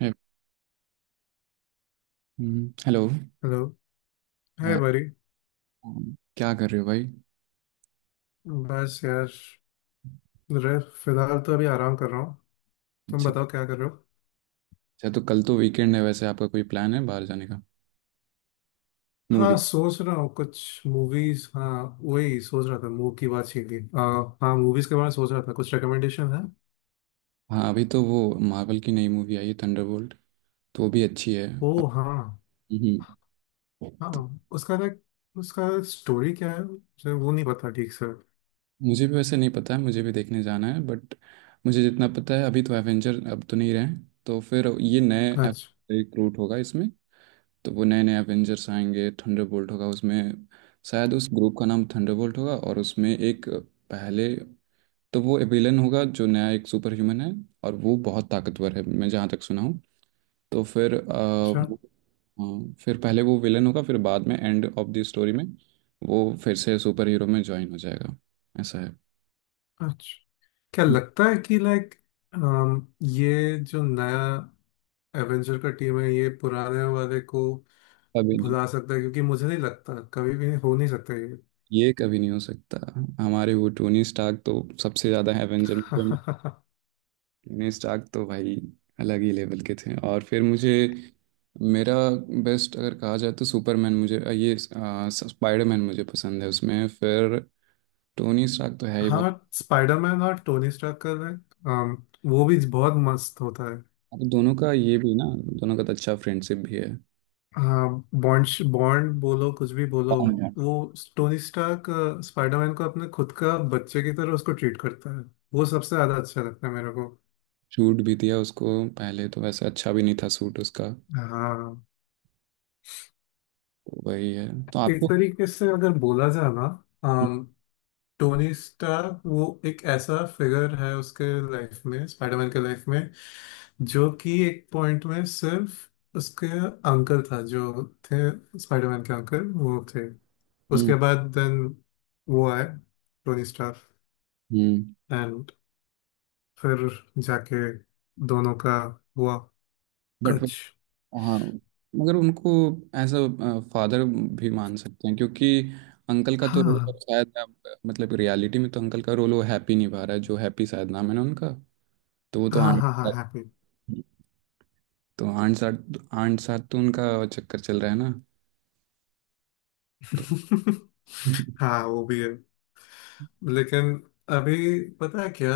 हे- hello. Hello. Hi uh, बरी। क्या कर रहे हो भाई? बस यार फिलहाल तो अभी आराम कर रहा हूँ। तुम अच्छा। बताओ क्या कर रहे हो। अच्छा तो कल तो वीकेंड है, वैसे आपका कोई प्लान है बाहर जाने का? हाँ मूवी? सोच रहा हूँ कुछ मूवीज। हाँ वही सोच रहा था, मूव की बात छीन ली। हाँ मूवीज के बारे में सोच रहा था, कुछ रिकमेंडेशन है? हाँ अभी तो वो मार्वल की नई मूवी आई है थंडरबोल्ट, तो वो भी अच्छी है। ओ अब हाँ। हम्म, हाँ उसका स्टोरी क्या है मुझे वो नहीं पता ठीक से। मुझे भी वैसे नहीं पता है, मुझे भी देखने जाना है बट मुझे जितना पता है अभी तो एवेंजर अब तो नहीं रहे। तो फिर ये नए अच्छा। रिक्रूट होगा इसमें, तो वो नए नए एवेंजर्स आएंगे, थंडरबोल्ट होगा उसमें। शायद उस ग्रुप का नाम थंडरबोल्ट होगा और उसमें एक पहले तो वो विलन होगा जो नया एक सुपर ह्यूमन है और वो बहुत ताकतवर है मैं जहाँ तक सुना हूँ। तो फिर अच्छा। हाँ, फिर पहले वो विलन होगा फिर बाद में एंड ऑफ द स्टोरी में वो फिर से सुपर हीरो में ज्वाइन हो जाएगा, ऐसा है। अच्छा, क्या लगता है कि लाइक, ये जो नया एवेंजर का टीम है ये पुराने वाले को कभी नहीं। भुला सकता है? क्योंकि मुझे नहीं लगता कभी भी हो नहीं सकता ये। ये कभी नहीं हो सकता। हमारे वो टोनी स्टार्क तो सबसे ज़्यादा है एवेंजर में। टोनी स्टार्क तो भाई अलग ही लेवल के थे और फिर मुझे मेरा बेस्ट अगर कहा जाए तो सुपरमैन मुझे ये स्पाइडरमैन मुझे पसंद है, उसमें फिर टोनी स्टार्क तो है ही बट हाँ, स्पाइडरमैन और टोनी स्टार्क का है। अम, वो भी बहुत मस्त होता है। अब दोनों का ये भी ना, दोनों का तो अच्छा फ्रेंडशिप भी है। हाँ बॉन्ड, बॉन्ड बोलो कुछ भी बोलो। कौन है? वो टोनी स्टार्क स्पाइडरमैन को अपने खुद का बच्चे की तरह उसको ट्रीट करता है। वो सबसे ज्यादा अच्छा लगता है मेरे को। सूट भी दिया उसको। पहले तो वैसे अच्छा भी नहीं था सूट उसका। हाँ तो वही है तो एक आपको। तरीके से अगर बोला जाए ना, टोनी स्टार्क वो एक ऐसा फिगर है उसके लाइफ में, स्पाइडरमैन के लाइफ में, जो कि एक पॉइंट में सिर्फ उसके अंकल था, जो थे, स्पाइडरमैन के अंकल वो थे। हम्म। उसके बाद देन वो आए टोनी स्टार्क हम्म। एंड फिर जाके दोनों का हुआ बट कच। हाँ मगर उनको एज अ फादर भी मान सकते हैं क्योंकि अंकल का तो रोल हाँ शायद मतलब रियलिटी में तो अंकल का रोल वो हैप्पी निभा रहा है, जो हैप्पी शायद नाम है ना उनका, तो वो तो हाँ आंट, हाँ हाँ, हैप्पी। तो आंट साथ तो उनका चक्कर चल रहा है ना। तो हाँ वो भी है। लेकिन अभी पता है क्या,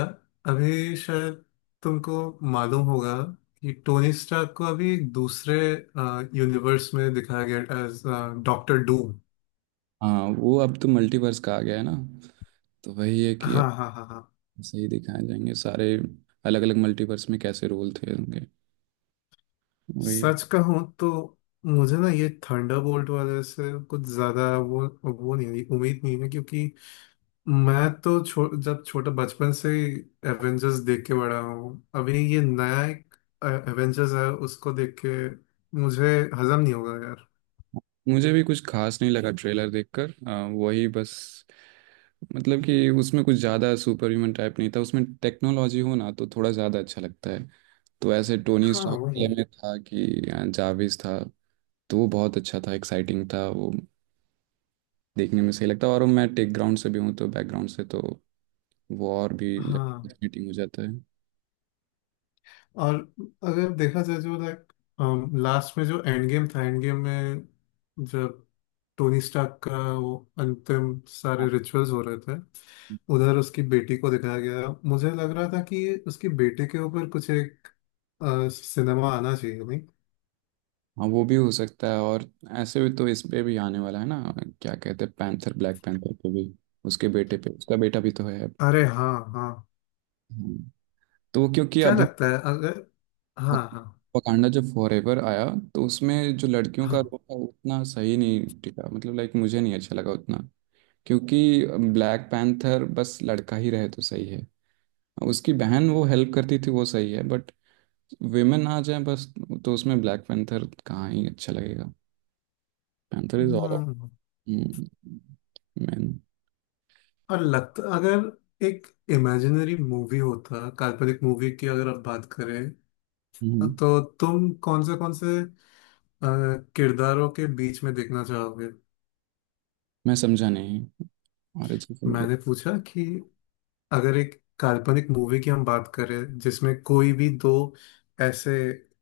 अभी शायद तुमको मालूम होगा कि टोनी स्टार्क को अभी दूसरे यूनिवर्स में दिखाया गया एज डॉक्टर डूम। हाँ वो अब तो मल्टीवर्स का आ गया है ना, तो वही है कि अब हाँ हाँ हाँ हाँ। सही दिखाए जाएंगे सारे अलग अलग मल्टीवर्स में कैसे रोल थे होंगे। वही। सच कहूँ तो मुझे ना ये थंडरबोल्ट वाले से कुछ ज्यादा वो नहीं है, उम्मीद नहीं है, क्योंकि मैं तो जब छोटा बचपन से ही एवेंजर्स देख के बड़ा हूँ। अभी ये नया एक एवेंजर्स है उसको देख के मुझे हजम नहीं होगा यार। मुझे भी कुछ खास नहीं लगा ट्रेलर देखकर, वही बस मतलब कि उसमें कुछ ज़्यादा सुपर ह्यूमन टाइप नहीं था, उसमें टेक्नोलॉजी हो ना तो थोड़ा ज़्यादा अच्छा लगता है। तो ऐसे टोनी हाँ स्टार्क वही। वाले में था कि जाविस था, तो वो बहुत अच्छा था, एक्साइटिंग था वो, देखने में सही लगता है। और मैं टेक ग्राउंड से भी हूँ तो बैकग्राउंड से तो वो और भी हाँ। चीटिंग हो जाता है, हाँ। और अगर देखा जाए जो लाइक, लास्ट में जो एंड गेम था, एंड गेम में जब टोनी स्टार्क का वो अंतिम सारे रिचुअल्स हो रहे थे, उधर उसकी बेटी को दिखाया गया। मुझे लग रहा था कि उसकी बेटे के ऊपर कुछ एक सिनेमा आना चाहिए नहीं? हाँ वो भी हो सकता है, और ऐसे भी तो इस पे भी आने वाला है ना, क्या कहते हैं पैंथर, ब्लैक पैंथर पे भी, उसके बेटे पे, उसका बेटा भी तो है। अरे हाँ हाँ। हम्म, तो वो क्योंकि क्या अभी लगता है अगर, हाँ हाँ वकांडा जब फॉरएवर आया तो उसमें जो लड़कियों हाँ। का रोल था वो उतना सही नहीं टिका, मतलब लाइक मुझे नहीं अच्छा लगा उतना, क्योंकि ब्लैक पैंथर बस लड़का ही रहे तो सही है, उसकी बहन वो हेल्प करती थी वो सही है बट विमेन आ जाए बस तो उसमें ब्लैक पैंथर कहाँ ही अच्छा लगेगा। Panther is all hmm. Man. और लगता अगर एक इमेजिनरी मूवी होता, काल्पनिक मूवी की अगर आप बात करें, हम्म, तो तुम कौन से अ, किरदारों के बीच में देखना चाहोगे? मैं समझा नहीं, ऑरिजिन का मतलब? मैंने पूछा कि अगर एक काल्पनिक मूवी की हम बात करें जिसमें कोई भी दो ऐसे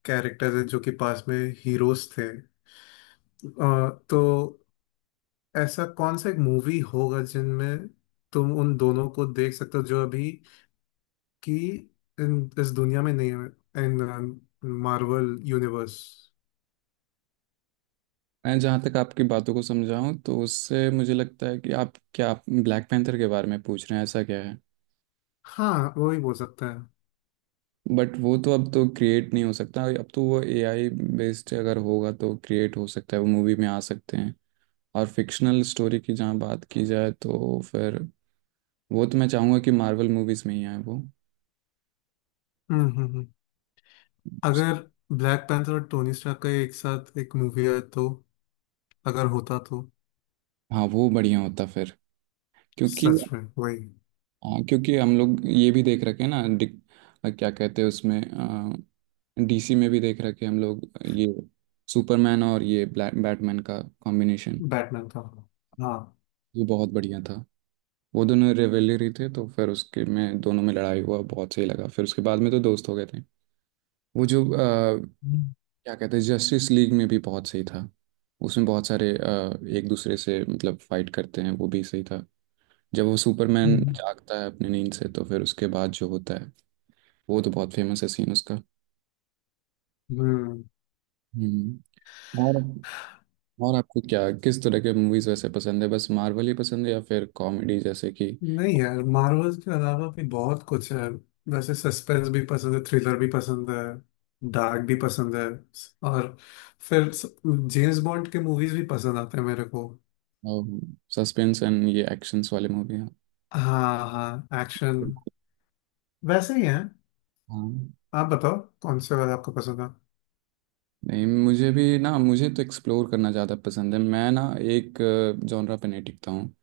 कैरेक्टर्स हैं जो कि पास में हीरोज थे, तो ऐसा कौन सा एक मूवी होगा जिनमें तुम उन दोनों को देख सकते हो, जो अभी की इस दुनिया में नहीं है, इन मार्वल यूनिवर्स। मैं जहाँ तक आपकी बातों को समझा हूँ तो उससे मुझे लगता है कि आप क्या ब्लैक पैंथर के बारे में पूछ रहे हैं, ऐसा क्या है? हाँ वही बोल सकते हैं। बट वो तो अब तो क्रिएट नहीं हो सकता, अब तो वो एआई बेस्ड अगर होगा तो क्रिएट हो सकता है, वो मूवी में आ सकते हैं। और फिक्शनल स्टोरी की जहाँ बात की जाए तो फिर वो तो मैं चाहूँगा कि मार्वल मूवीज़ में ही आए वो। हम्म हम्म हम्म। अगर ब्लैक पैंथर और टोनी स्टार्क का एक साथ एक मूवी है तो, अगर होता तो हाँ वो बढ़िया होता फिर, क्योंकि सच में वही, हाँ क्योंकि हम लोग ये भी देख रखे हैं ना, क्या कहते हैं उसमें, डीसी में भी देख रखे हैं हम लोग, ये सुपरमैन और ये ब्लैक बैटमैन का कॉम्बिनेशन, बैटमैन का होगा। हाँ। ये बहुत बढ़िया था। वो दोनों रिवेलरी थे तो फिर उसके में दोनों में लड़ाई हुआ, बहुत सही लगा, फिर उसके बाद में तो दोस्त हो गए थे। वो जो हम्म, क्या कहते हैं जस्टिस लीग में भी बहुत सही था, उसमें बहुत सारे एक दूसरे से मतलब फाइट करते हैं, वो भी सही था, जब वो सुपरमैन हम्म। जागता है अपनी नींद से तो फिर उसके बाद जो होता है वो तो बहुत फेमस है सीन उसका। हम्म। हम्म। और और आपको क्या किस तरह के मूवीज वैसे पसंद है, बस मार्वल ही पसंद है या फिर कॉमेडी जैसे कि नहीं यार, मार्वल्स के अलावा भी बहुत कुछ है। वैसे सस्पेंस भी पसंद है, थ्रिलर भी पसंद है, डार्क भी पसंद है, और फिर जेम्स बॉन्ड के मूवीज भी पसंद आते हैं मेरे को। सस्पेंस एंड ये एक्शंस वाले मूवी हैं? हाँ हाँ, एक्शन बिल्कुल। वैसे ही है। हाँ। आप बताओ कौन से वाला आपको पसंद है? नहीं मुझे भी ना, मुझे तो एक्सप्लोर करना ज़्यादा पसंद है, मैं ना एक जॉनरा पे नहीं टिकता हूँ।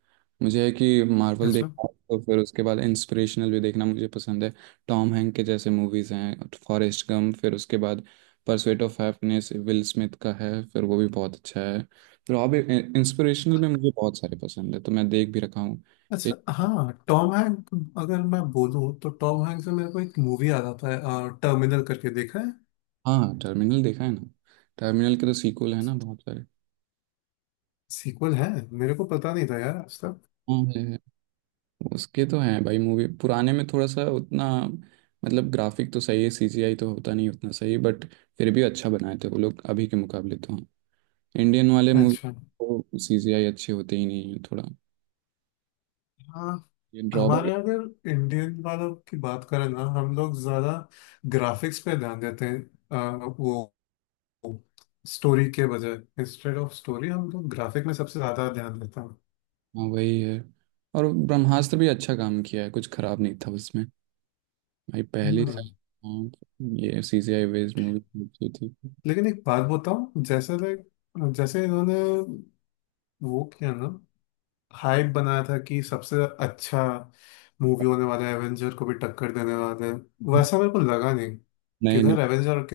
मुझे है कि मार्वल अच्छा। देखना तो फिर उसके बाद इंस्पिरेशनल भी देखना मुझे पसंद है। टॉम हैंक के जैसे मूवीज़ हैं फॉरेस्ट गम, फिर उसके बाद pursuit of happiness Will Smith का है, फिर वो भी बहुत अच्छा है। फिर और भी इंस्पिरेशनल में मुझे बहुत सारे पसंद है तो मैं देख भी रखा हूँ। अच्छा, एक। हाँ टॉम हैंक। अगर मैं बोलूँ तो टॉम हैंक से मेरे को एक मूवी आ जाता है, टर्मिनल करके, देखा है? हाँ टर्मिनल देखा है ना। टर्मिनल के तो सीक्वल है ना बहुत सारे। सीक्वल है, मेरे को पता नहीं था यार आज तक। हाँ। उसके तो हैं भाई, मूवी पुराने में थोड़ा सा उतना, मतलब ग्राफिक तो सही है, सीजीआई तो होता नहीं उतना सही बट फिर भी अच्छा बनाए थे वो लोग अभी के मुकाबले, तो हाँ। इंडियन वाले मूवी अच्छा। को सीजीआई अच्छे होते ही नहीं है थोड़ा, हाँ ये ड्रॉबैक। हमारे, अगर इंडियन वालों की बात करें ना, हम लोग ज़्यादा ग्राफिक्स पे ध्यान देते हैं वो स्टोरी के बजाय। इंस्टेड ऑफ स्टोरी हम लोग ग्राफिक में सबसे ज़्यादा ध्यान देते हैं। हाँ वही है। और ब्रह्मास्त्र भी अच्छा काम किया है, कुछ खराब नहीं था उसमें, भाई पहली। हम्म। हाँ। ये सीजीआई बेस्ड मूवी अच्छी थी। लेकिन एक बात बताऊं, जैसे लाइक, जैसे इन्होंने वो किया ना, हाइप बनाया था कि सबसे अच्छा मूवी होने वाला है, एवेंजर को भी टक्कर देने वाला है। वैसा मेरे को लगा नहीं। नहीं नहीं। किधर एवेंजर, और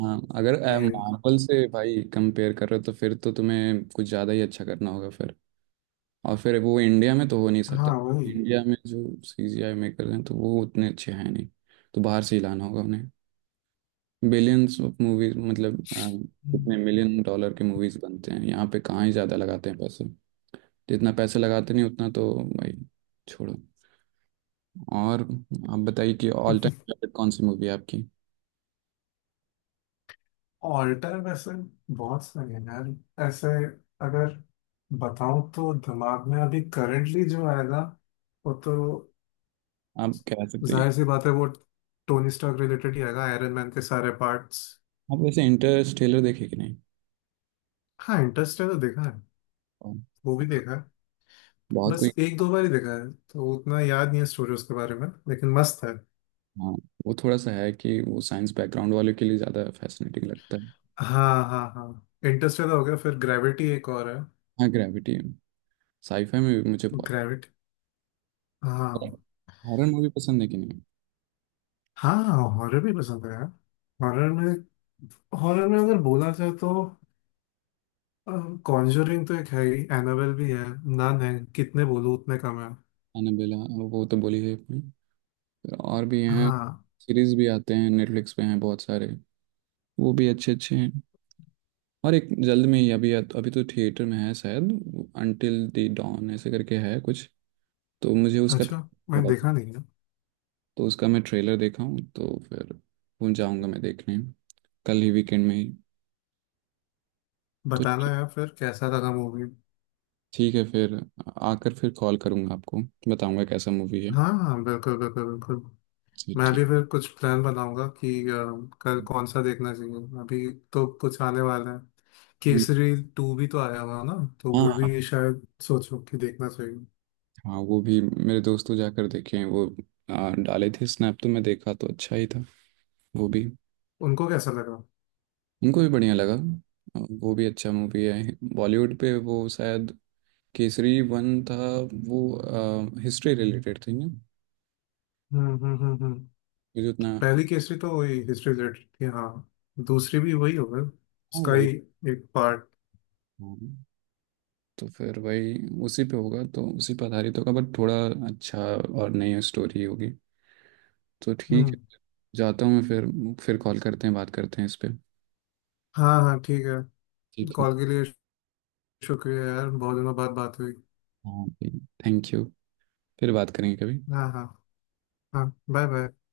हाँ अगर किधर ये। मार्वल से भाई कंपेयर कर रहे हो तो फिर तो तुम्हें कुछ ज़्यादा ही अच्छा करना होगा फिर। और फिर वो इंडिया में तो हो नहीं सकता। हाँ वही। इंडिया में जो सीजीआई मेकर हैं तो वो उतने अच्छे हैं नहीं, तो बाहर से ही लाना होगा उन्हें। बिलियंस ऑफ मूवीज मतलब, कितने मिलियन डॉलर के मूवीज बनते हैं, यहाँ पे कहाँ ही ज़्यादा लगाते हैं पैसे, जितना पैसे लगाते नहीं उतना तो भाई छोड़ो। और आप बताइए कि ऑल टाइम फेवरेट कौन सी मूवी है आपकी, ऑल्टर वैसे बहुत सारे हैं यार ऐसे। अगर बताऊं तो दिमाग में अभी करंटली जो आएगा वो तो आप कह सकते हैं। जाहिर सी बात है, वो टोनी स्टार्क रिलेटेड ही आएगा, आयरन मैन के सारे पार्ट्स। आप वैसे इंटरस्टेलर देखे कि नहीं? हाँ इंटरेस्टेलर देखा है। और वो भी देखा है। बहुत बस कोई? एक दो बार ही देखा है, तो उतना याद नहीं है स्टोरी उसके बारे में, लेकिन मस्त है। हाँ वो थोड़ा सा है कि वो साइंस बैकग्राउंड वाले के लिए ज़्यादा फैसिनेटिंग लगता है। हाँ हाँ हाँ, इंटरस्टेलर हो गया, फिर ग्रेविटी एक और है। हाँ ग्रेविटी। साईफाई में भी मुझे बहुत। ग्रेविटी। हाँ। हॉरर मूवी पसंद है कि नहीं? हाँ हॉरर भी पसंद है यार। हॉरर में, हॉरर में अगर बोला जाए तो कॉन्जरिंग तो एक है ही, एनाबेल भी है, नन है, कितने बोलूँ उतने कम है। एनाबेला, वो तो बोली है अपनी। फिर और भी हैं, हाँ। सीरीज भी आते हैं नेटफ्लिक्स पे, हैं बहुत सारे, वो भी अच्छे अच्छे हैं। और एक जल्द में ही अभी, अभी तो थिएटर में है शायद, अंटिल द डॉन ऐसे करके है कुछ, तो मुझे उसका, अच्छा, मैं देखा नहीं है। तो उसका मैं ट्रेलर देखा हूँ, तो फिर वो जाऊँगा मैं देखने, कल ही वीकेंड में ही। तो बताना यार फिर कैसा लगा मूवी। ठीक है फिर, आकर फिर कॉल करूँगा आपको, बताऊँगा कैसा मूवी है। हाँ हाँ, बिल्कुल बिल्कुल बिल्कुल। मैं ठीक। भी फिर कुछ प्लान बनाऊंगा कि कल कौन सा देखना चाहिए। अभी तो कुछ आने वाला है, केसरी 2 भी तो आया हुआ ना, तो वो हाँ भी शायद सोचो कि देखना चाहिए। हाँ वो भी मेरे दोस्तों जाकर देखे हैं वो, डाले थे स्नैप तो मैं देखा तो अच्छा ही था वो भी। उनको कैसा लगा? उनको भी बढ़िया लगा। वो भी अच्छा मूवी है बॉलीवुड पे, वो शायद केसरी वन था, वो हिस्ट्री रिलेटेड थी ना, हम्म। मुझे उतना हाँ। पहली केसरी तो वही हिस्ट्री रिलेटेड थी हाँ। दूसरी भी वही होगा, उसका ही वही। एक पार्ट। हाँ। तो फिर वही, उसी पे होगा तो उसी पे आधारित होगा बट थोड़ा अच्छा और नई स्टोरी होगी। तो ठीक हम्म। है, जाता हूँ मैं फिर कॉल करते हैं, बात करते हैं इस पे। हाँ हाँ ठीक है। ठीक है। कॉल के लिए शुक्रिया यार, बहुत दिनों बाद बात हुई। हाँ थैंक यू। फिर बात करेंगे कभी। हाँ हाँ। हाँ बाय बाय।